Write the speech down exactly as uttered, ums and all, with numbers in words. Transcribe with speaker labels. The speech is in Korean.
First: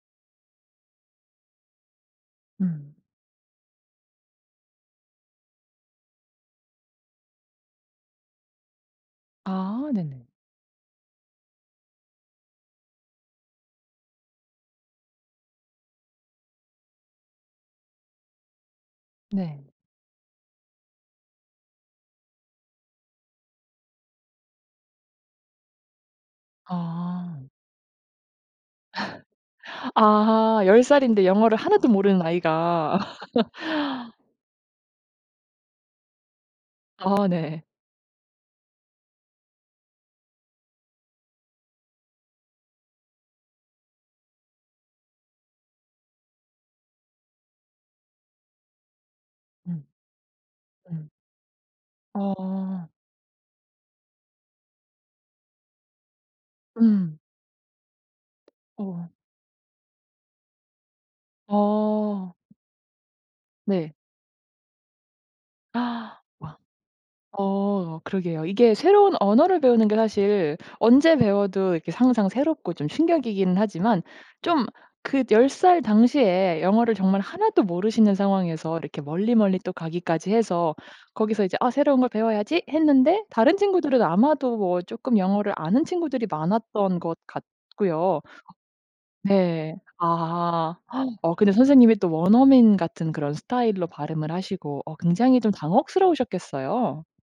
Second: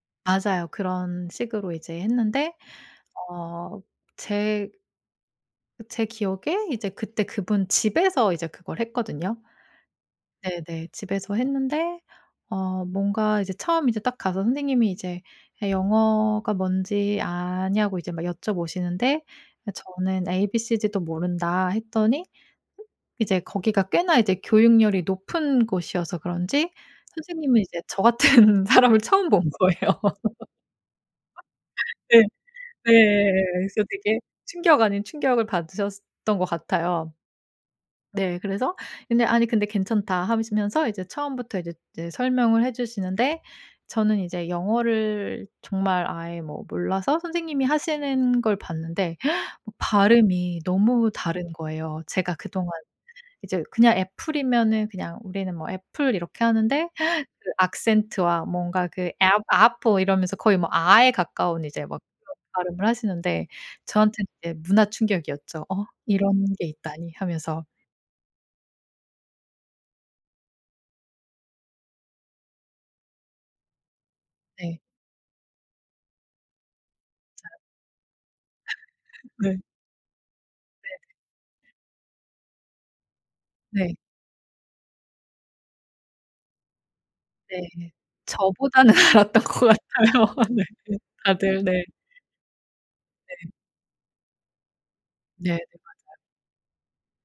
Speaker 1: 맞아요. 그런 식으로 이제 했는데
Speaker 2: 음.
Speaker 1: 어 제 제 기억에 이제 그때 그분 집에서 이제 그걸 했거든요.
Speaker 2: 아 네네.
Speaker 1: 네네. 집에서 했는데 어 뭔가 이제 처음 이제 딱 가서 선생님이 이제 "얘 영어가 뭔지 아냐?"고 이제 막 여쭤보시는데 아
Speaker 2: 네.
Speaker 1: 저는 "에이 비 시 디도 모른다." 했더니 이제 거기가 꽤나 이제 교육열이 높은 곳이어서 그런지
Speaker 2: 아.
Speaker 1: 선생님은 이제 저 같은 사람을 처음 본 거예요.
Speaker 2: 아 열 살인데 영어를 하나도 모르는
Speaker 1: 네.
Speaker 2: 아이가
Speaker 1: 네. 그래서 되게 충격 아닌 충격을 받으셨던 것 같아요.
Speaker 2: 아 네.
Speaker 1: 네. 그래서 근데 아니 근데 "괜찮다." 하시면서 이제 처음부터 이제 이제 설명을 해 주시는데 저는 이제 영어를 정말 아예 뭐 몰라서 선생님이 하시는 걸 봤는데
Speaker 2: 음.
Speaker 1: 발음이
Speaker 2: 음.
Speaker 1: 너무 다른 거예요. 제가 그동안
Speaker 2: 어.
Speaker 1: 이제 그냥 애플이면은 그냥 우리는 뭐 "애플." 이렇게 하는데
Speaker 2: 음.
Speaker 1: 그 악센트와 뭔가 그
Speaker 2: 어.
Speaker 1: "app apple." 이러면서 거의 뭐 아에 가까운 이제 막
Speaker 2: 어.
Speaker 1: 그런 발음을 하시는데
Speaker 2: 네.
Speaker 1: 저한테는 이제 문화 충격이었죠. '어? 이런
Speaker 2: 와
Speaker 1: 게 있다니.' 하면서.
Speaker 2: 어 그러게요. 이게 새로운 언어를 배우는 게 사실 언제 배워도 이렇게 항상 새롭고 좀 충격이기는 하지만 좀
Speaker 1: 네.
Speaker 2: 그 열 살 당시에 영어를 정말
Speaker 1: 잘
Speaker 2: 하나도 모르시는 상황에서 이렇게
Speaker 1: 네.
Speaker 2: 멀리멀리 또 가기까지 해서
Speaker 1: 네.
Speaker 2: 거기서 이제 '아 새로운 걸 배워야지.' 했는데 다른
Speaker 1: 네.
Speaker 2: 친구들은 아마도 뭐 쪼끔 영어를 아는 친구들이 많았던 것
Speaker 1: 네.
Speaker 2: 같고요.
Speaker 1: 저보다는 알았던 것
Speaker 2: 네.
Speaker 1: 같아요. 아 네
Speaker 2: 아
Speaker 1: 네.
Speaker 2: 어 근데
Speaker 1: 다들. 네.
Speaker 2: 선생님이 또 원어민 같은 그런
Speaker 1: 네.
Speaker 2: 스타일로 발음을 하시고 어 굉장히 좀
Speaker 1: 네네. 맞아
Speaker 2: 당혹스러우셨겠어요.